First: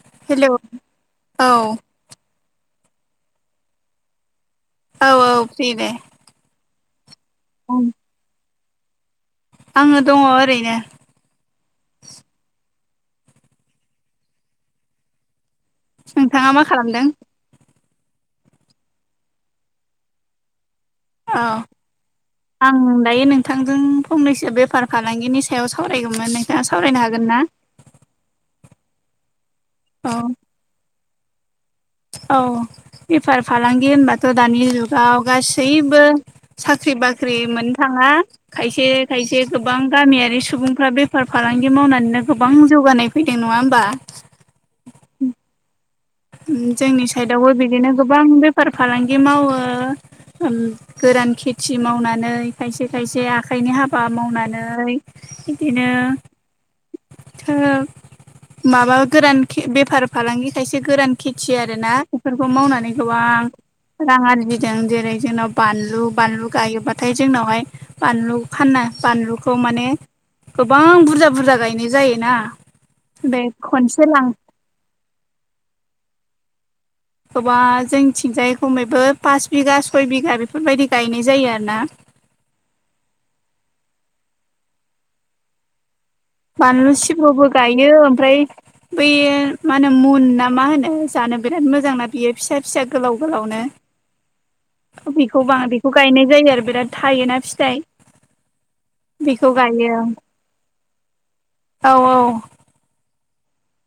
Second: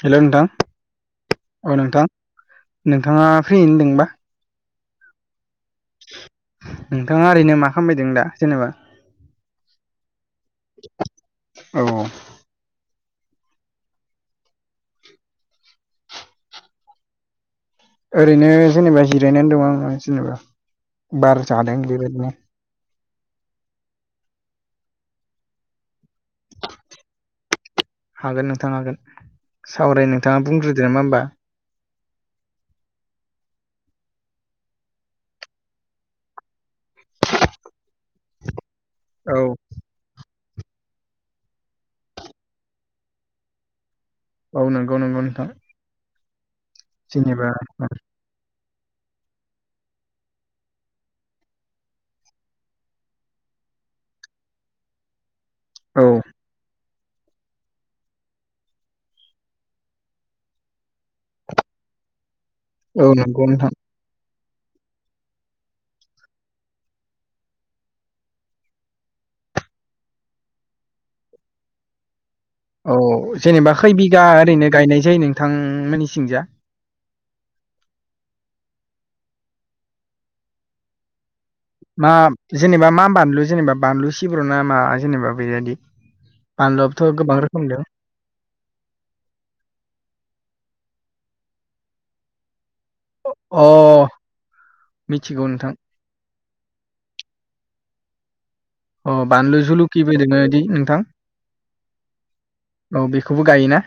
हेल' नोंथां हेलौ औ नोंथां नोंथाङा फ्रियैनो दोंबा औ औ फ्रि दे नोंथाङा ओरैनो मा खालामबाय दं दा जेनेबा आङो दङ' ओरैनो औ नोंथाङा मा खालामदों ओरैनो जेनेबा जिरायनानै दं आं जेनेबा औ बार जादों बेबायदिनो आं दायो नोंथांजों फंनैसो बेफार फालांगिनि सायाव सावरायगौमोन नोंथाङा सावरायनो हागोन ना हागोन नोंथां हागोन सावराय, औ नोंथाङा बुंग्रोदो नोमा ओमबा औ बेफार फालांगि होनबाथ' दानि जुगाव गासैबो साख्रि बाख्रि मोननो थाङा। खायसे औ खायसे गोब गोबां गामियारि सुबुंफ्रा बेफार फालांगि मावनानैनो गोबां जौगानाय फैदों नङा होमबा? औ नोंगौ नंगौ नोंथां। उम जोंनि जेनेबा साइदावबो बिदिनो गोबां बेफार फालांगि मावो। उम गोरान खेथि मावनानै खायसे खायसे आखाइनि हाबा मावनानै बिदिनो औ माबा गोरान बेफार फालांगि खायसे एसे गोरान खेथि आरोना बेफोरखौ मावनानै औ गोबां नंगौ नोंथां रां आरजिदों जेरै जोंनाव बानलु बानलु गायोबाथाय जोंनावहाय बानलु फाननो बानलुखौ माने गोबां बुरजा बुरजा गायनाय जायोना। औ बे जेनेबा खै खनसे लां बिगा ओरैनो गायनाय जायो नोंथांमोननि थिंजा? गोबा जोंनिथिंजाय खमैबो पास बिगा सय बिगा बेफोरबायदि गायनाय जायो आरो ना। ओ जेनेबा मा बानलु जेनेबा बानलु सिब्र' ना मा? जेनेबा बेबायदि बानलु बानलुआबोथ' गोबां सिब्रबो रोखोम दं गायो। ओमफ्राय बै मा होनो मुन ना मा होनो जानो बिराद मोजां ना। बियो फिसा फिसा गोलाव गोलावनो अ बिखौ मिथिगौ नोंथां खौ गायनाय जायो आरो बिराद थायोना फिथाइ। अ बेखौ बानलु गायो जुलुकि बायदि नोंथां? औ औ औ बेखौबो गायोना?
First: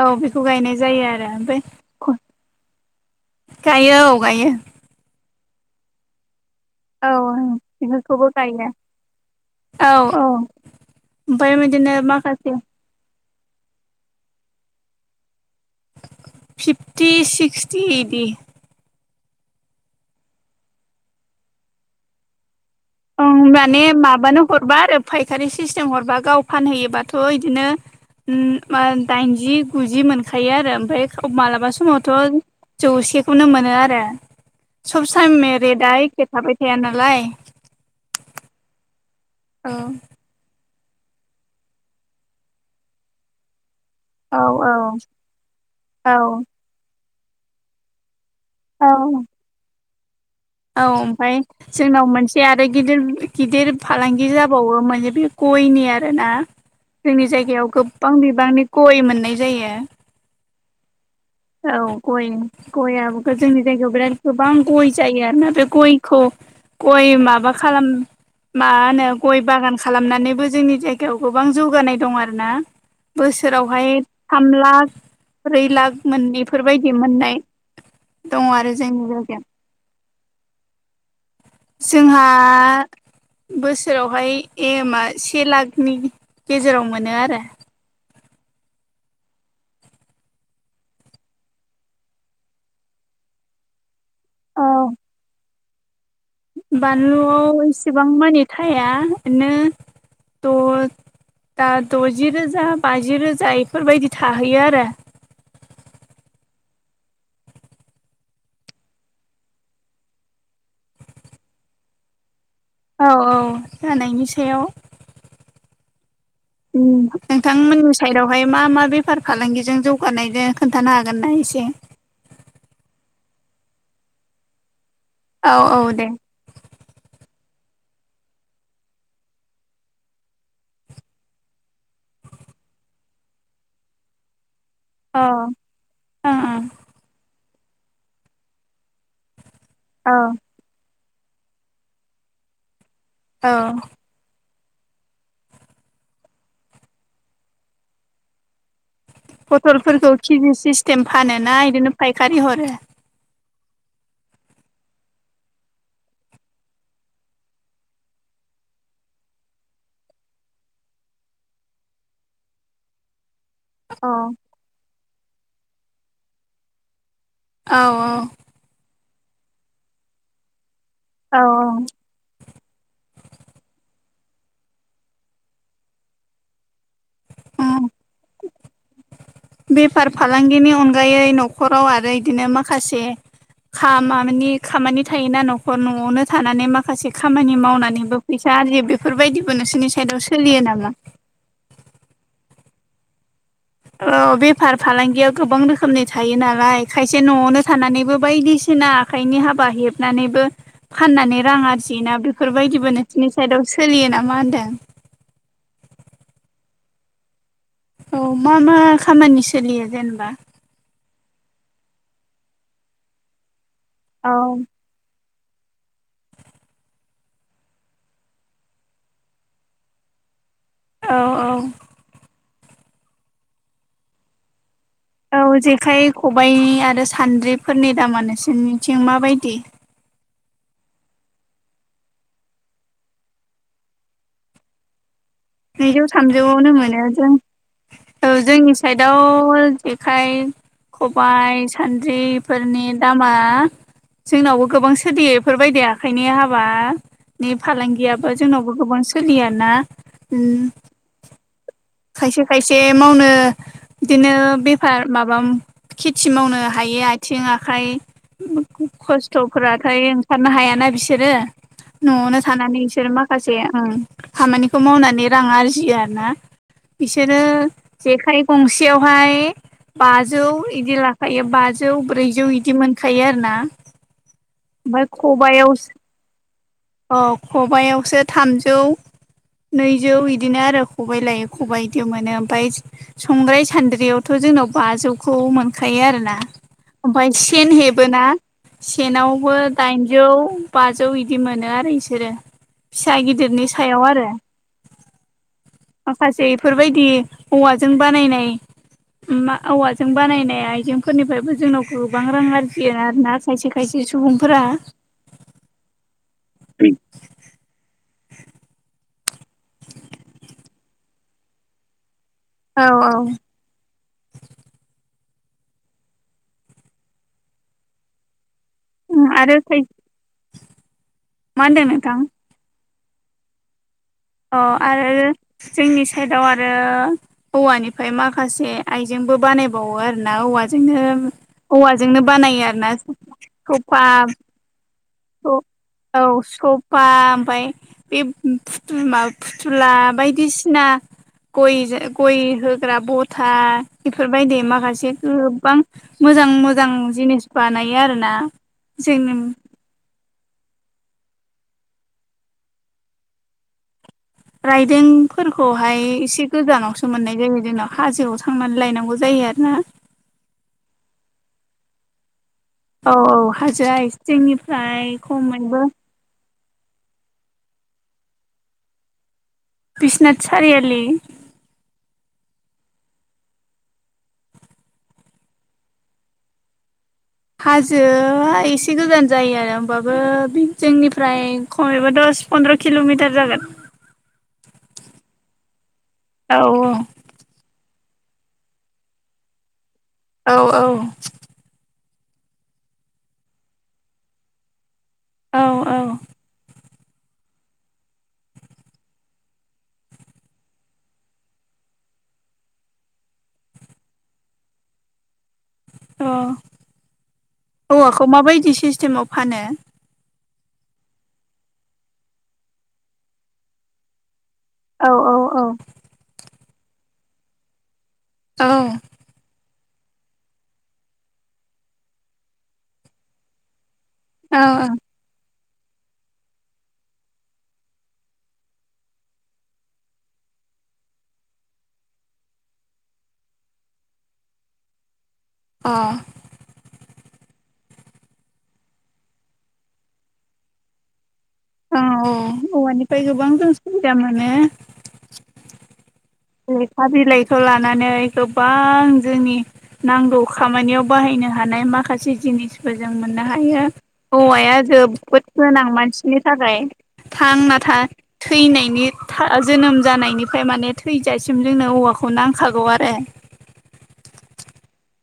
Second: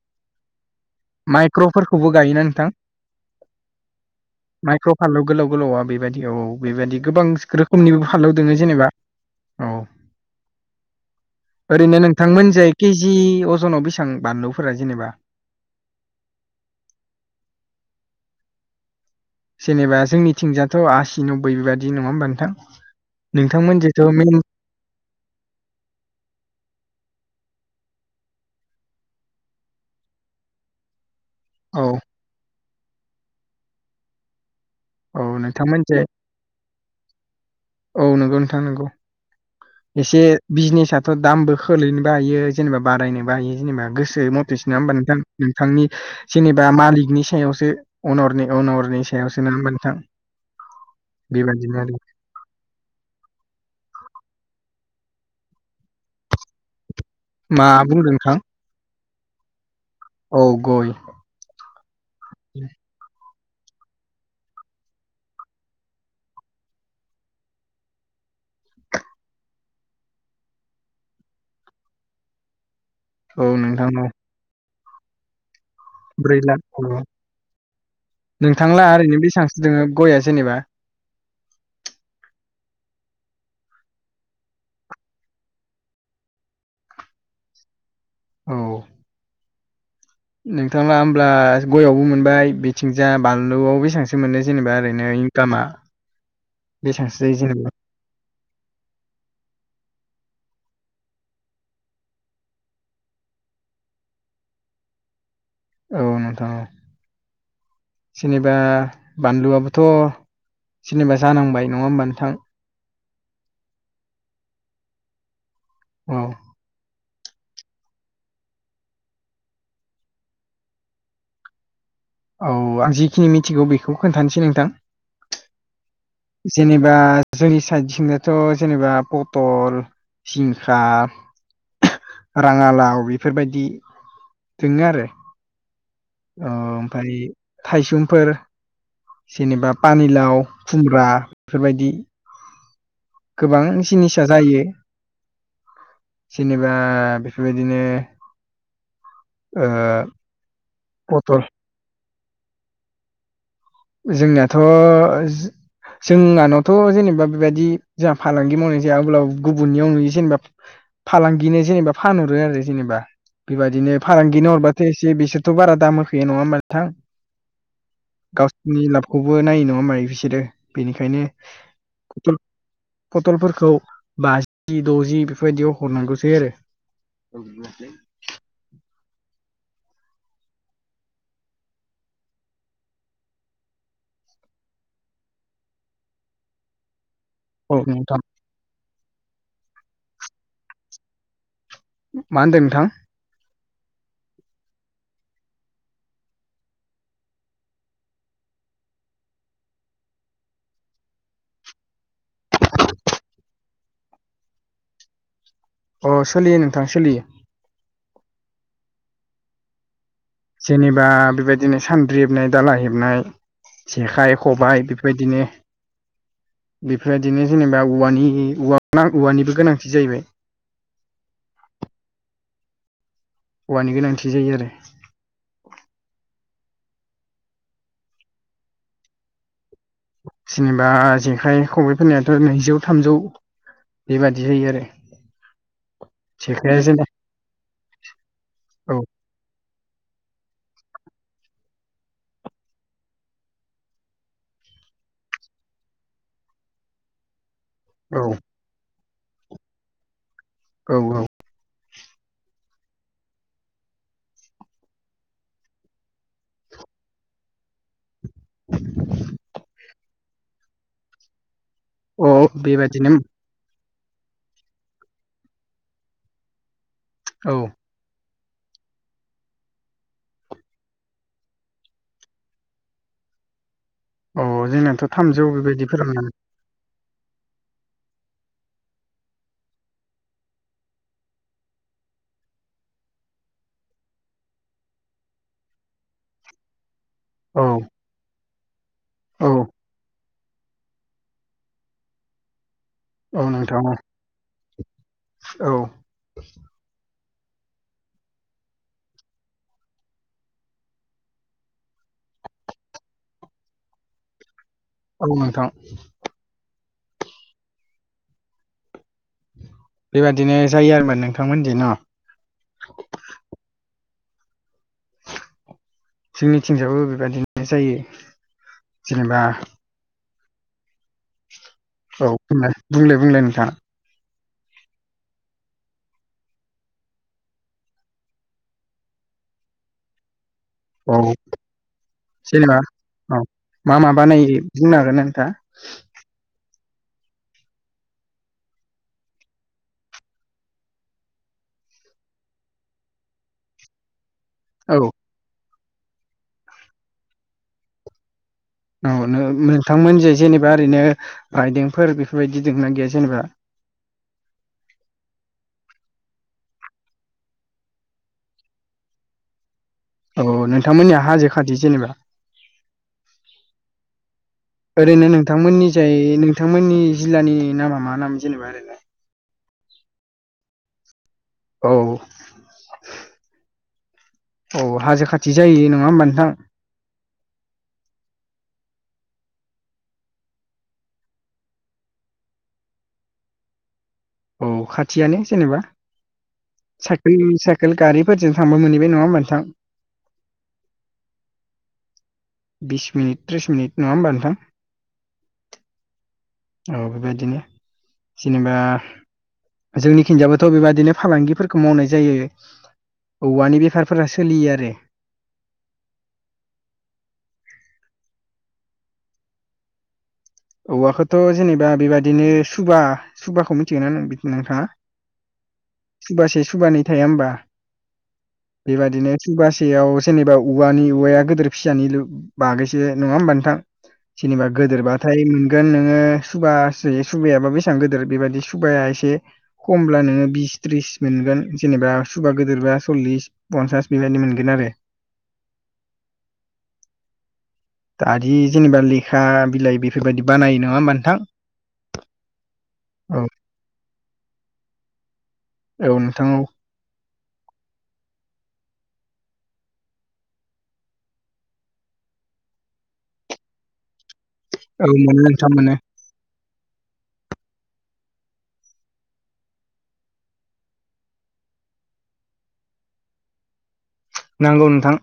औ बेखौ गायनाय जायो आरो ओमफाय माइक्र'फोरखौबो गायोना नोंथां [unintelligible] गायो औ गायो। माइक्र' फानलौ गोलाव गोलावा बेबायदिआव बेबायदि औ गोबां रोखोमनिबो बेफोरखौबो फानलौ दोङो गायो जेनेबा। औ औ ओमफ्राय बिदिनो ओरैनो नोंथांमोन माखासे जाय केजि अजनाव बेसां बानलुफोरा जेनेबा? फिफ्टि सिक्सटि इदि। जेनेबा जोंनिथिंजाथ' आसि नबबै बेबायदि नङा होमबा नोंथां? ओं माने नोंथांमोनजोंथ' मेन माबानो हरबा आरो फायखारि सिस्टेम हरबा गाव फानहैयोबाथ' इदिनो उम दाइनजि गुजि मोनखायो आरो ओमफ्राय खौ मालाबा औ समावथ' जौसेखौनो मोनो आरो। सब औ सायममे रेदआ नोंथांमोनजों एखे थाबाय थाया नालाय औ नोंगौ नोंथां नंगौ। औ एसे बिजनेसआथ' दामबो खोलैनोबो हायो जेनेबा बारायनोबो हायो। जेनेबा गोसो मथेस औ नङा होमबा नोंथां नोंथांनि औ जेनेबा मालिकनि सायावसो अनरनि अनरनि सायावसो नङा होमबा नोंथां। औ ओमफाय बेबायदिनो आरो जोंनाव मोन जे आरो गिदिर गिदिर फालांगि जाबावोमोन जे बे गयनि आरो ना। जोंनि जायगायाव मा बुंदों गोबां नोंथां बिबांनि गय मोननाय जायो। औ गय। औ गयनि गयाबोथ' जोंनि जायगायाव बिराद गोबां गय जायो आरोना बे गयखौ गय माबा खालाम मा होनो गय बागान खालामनानैबो जोंनि जायगायाव गोबां जौगानाय दं आरो ना। औ नोंथां बोसोरावहाय औ थाम लाख ब्रै लाख। ब्रै मोननै लाख इफोरबायदि औ मोननाय दङ आरो जोंनि जायगायाव। जोङो गया जेनेबा जोंहा बोसोरावहाय एमआ से लाखनि गेजेराव मोनो आरो। औ नोंथाङा होमब्ला गयावबो मोनबाय बिथिंजा बानलुआव बेसांसो मोनो जेनेबा औ ओरैनो इंकामा बानलुआव इसेबां मानि थायानो द दा द'जि रोजा बाजि रोजा इफोरबायदि थाहैयो आरो औ नोंथां औ जेनेबा बानलुआबोथ जेननिबा जानांबाय नङा होमबा नोंथां औ औ जानायनि सायाव औ उम नोंथांमोननि साइदावहाय मा मा बेफार फालांगिजों जौगानाय दोङो खोन्थानो हागोनना एसे औ आं जिखिनि मिथिगौ बेखौ खोन्थानोसै नोंथां औ औ दे जेनेबा जोंनि साइडथिंनाथ जेनेबा पटल जिंखा राङालाव बेफोरबायदि दोङो आरो अ ओ ओमफ्राय थायसुमफोर जेनेबा औ पानिलाव सुमब्रा बेफोरबायदि औ गोबां जिनिसा जायो जेनेबा बेफोरबायदिनो ओ पथलफोरखौ केजि सिस्टेम फानो पटल ना बिदिनो फायखारि हरो जोंनियाथ जोंहानावथ जेनेबा बेबायदि जोंहा फालांगि मावनाय जाया अब्लाबो गुबुननियाव नुयो जेनेबा फालांगिनो जेनेबा फानहरो आरो जेनेबा बेबायदिनो औ फालांगिनो हरबाथ एसे बिसोरथ बारा दाम होफैयो नङा होनोमबा नोंथां औ औ नि लाबखौबो नायो नङा होमबा बिसोरो औ बेनिखायनोथ फटलफोरखौ बाजि द'जि बेफोरबायदियाव हरनांगौ जायो आरो [inaudible] बेफार फालांगिनि अनगायै न'खराव आरो इदिनो माखासे खामानि खामानि थायोना न'खर न'आवनो थानानै मा खासे खामानि औ नोंथां मावनानैबो फैसा आरजियो बेफोरबायदिबो नोंसोरनि साइदआव सोलियो नामा मा होनदो नोंथां औ बेफार फालांगियाव गोबां रोखोमनि थायो नालाय खायसे न'आवनो थानानैबो बायदिसिना आखाइनि हाबा हेबनानैबो फाननानै रां आरजियोना बेफोरबायदिबो नोंसोरनि साइदआव सोलियो नामा होनदों अ सोलियो नोंथां सोलियो औ मा मा खामानि सोलियो जेनेबा जेनेबा बेबायदिनो सान्द्रि हेबनाय दाला हेबनाय औ जेखाइ खबाइ बेफोर बायदिनो बेफोरबायदिनो जेनेबा औवानि औवानिबो गोनांथि जाहैबाय औ औ औवानि गोनांथि जायो आरो औ जेखाइ खबाइ आरो सान्द्रिफोरनि दामा नोंसोरनिथिं माबायदि जेनेबा जेखाइ खबाइ फोरनियाथ नैजौ थामजौ बेबादि जायो आरो नैजौ थामजौआवनो जेखाइआ जोंना मोनो जों ओ जोंनि औ साइदआव जेखाइ खबाइ सान्द्रिफोरनि दामा जोंनावबो गोबां सोलियो इफोरबायदि आखाइनि हाबा नि औ फालांगियाबो जोंनावबो गोबां सोलियाना उम औ औ खायसे खायसे मावनो बिदिनो बेफार माबा खेथि मावनो हायो आथिं आखाइ खस्थ'फोराथाय ओंखारनो हायाना बिसोरो न'आवनो औ थानानै बिसोर बेबादिनो माखासे से ओं खामानिखौ मावनानै रां आरजियो आरो ना बिसोरो औ जेखाइ गंसेयावहाय बाजौ बिदि लाखायो बाजौ ब्रैजौ बिदि मोनखायो आरोना अ जोंनाथ' थामजौ बेबायदि फोरावनो मोनो अ खबाइयावसो थामजौ नैजौ बिदिनो आरो खबाइ लायै खबाइ बिदि मोनो ओमफाय संग्राय सान्द्रियावथ' जोंनाव बाजौखौ मोनखायो आरोना ओमफाय औ सेन हेबोना औ सेनावबो दाइनजौ बाजौ बिदि मोनो आरो बिसोरो फिसा औ गिदिरनि नोंथां औ सायाव आरो औ माखासे इफोरबायदि औवाजों बानायनाय औवाजों बानायनाय आइजेंफोरनिफ्रायबो जोंनाव गोबां रां आरजियो आरो ना खायसे खायसे सुबुंफोरा औ नोंथां [inaudible] बेबदिनो जायो आरोबा नोंथांमोनथिं न' औ औ जोंनिथिंजायावबो बेबायदिनो जायो जेनेबा आरो खाय मा होनदों नोंथां औ बुंलाय बुंलाय बुंलाय नोंथाङा अ आरो जोंनि साइदआव आरो औवानिफ्राय माखासे आइजेंबो बानायबावो आरो ना औवा जोंनो औ औवाजोंनो बानायो जेनेबा आरो ना औ मा सफा मा बानायो बुंनो हागोननो औ औ सफा ओमफाय बे फु मा फुथुला बायदिसिना गय गय होग्रा बथा बेफोरबायदि औ माखासे गोबां मोजां मोजां जिनिस बानायो आरोना औ जोंनि नोंथांमोन जे जेनेबा ओरैनो आइजेंफोर बेफोरबायदि दंना गैया जेनेबा राइदोंफोरखौहाय एसे गोजानावसो मोननाय जायो जोंनाव हाजोआव थांनानै लायनांगौ जायो आरो ना औ नोंथांमोननिया हाजो खाथि जेनेबा औ औ हाजोआ जोंनिफ्राय ओरैनो खमैबो [unintelligible] नोंथांमोननि जिल्लानि नामा मा नाम जेनेबा ओरैनो बिस्नाथ सारिआलि औ औ हाजो खाथि जायो नङा होमबा नोंथां हाजोआ एसे गोजान जायो आरो होमबाबो जोंनिफ्राय खमैबा दस पन्द्र किल'मिटार जागोन औ खाथियानो जेनेबा औ साइकेल साइकेल गारिफोरजों थांबा मोनहैबाय नङा होमबा नोंथां औ औ बिस मिनिट त्रिस मिनिट नङा होमबा नोंथां औ औ औ बेबायदिनो जेनेबा जोंनि थिंजाबोथ' बेबायदिनो फालांगि फोरखौ मावनाय जायो औवानि बेफारफोरा सोलियो आरो अ औवाखौ माबायदि सिस्टेमाव फानो औवाखौथ' जेनेबा बेबादिनो सुबा सुबाखौ मिथिगोना नोंथाङा औ औ औ सुबासे सुबानै थाया होमबा औ बेबादिनो सुबासेयाव जेनेबा औवानि औवाया गिदिर फिसानि बागैसो नङा होमबा नोंथां जेनेबा गेदेर औ बा थाय मोनगोन नोङो सुबा सुबायाबा बेसेबां गिदिर बेबायदि सुबाया एसे खमब्ला नोङो बिस थ्रिस मोनगोन जेनेबा सुबा गिदिर बा सल्लिस पन्सास बेबायदि मोनगोन आरो अ दादि जेनेबा लेखा बिलाइ बेफोरबायदि बानायो नङा होमबा नोंथां औ औ औवानिफ्राय औ गोबां जों सुबिदा मोनो औ नोंथां औ लेखा बिलाइखौ लानानै गोबां जोंनि नांगौ खामानियाव बाहायनो हानाय माखासे जिनिसफोर जों मोननो हायो औवाया औ मोनो जोबोद नोंथां गोनां मोनो मानसि नि थाखाय थांना था थैनायनि जोनोम जानायनिफ्राय माने थैजासिम जोंनो औवाखौ नांखागौ आरो नांगौ नोंथां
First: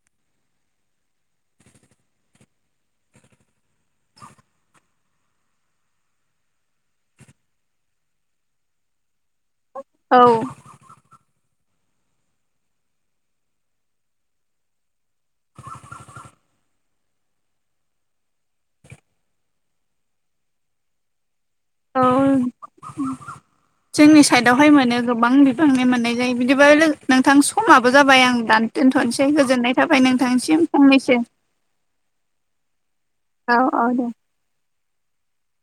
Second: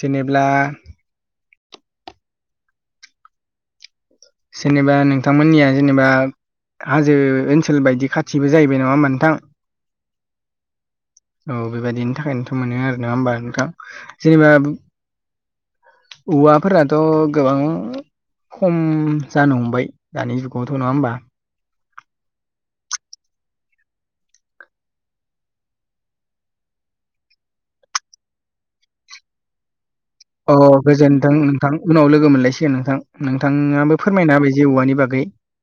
जेनेब्ला जेनेबा नोंथांमोननिया जेनेबा हाजो ओनसोल बायदि खाथिबो जाहैबाय नङा होमबा नोंथां औ औ बेबायदिनि थाखायनोंथ' मोनो आरो नङा होमबा नोंथां जेनेबा औवाफोरा थ' गोबां खम जानो हमबाय दानि जुगावथ' नङा होमबा औ जोंनि साइडावहाय मोनो गोबां बिफांनि मोननाय जायो बिदिबा नोंथां समाबो जाबाय आं दान दोनथ'नोसै गोजोननाय थाबाय अ नोंथांनिसिम फंनैसो गोजोनथों नोंथां उनाव लोगो मोनलायसिगोन नोंथां औ औ नोंथाङाबो दे फोरमायना होबाय जे औवानि बागै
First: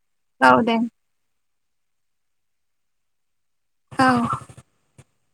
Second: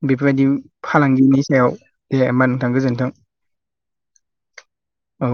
बेफोरबायदि औ दे फालांगिनि सायाव दे होमबा नोंथां गोजोन्थों औ औ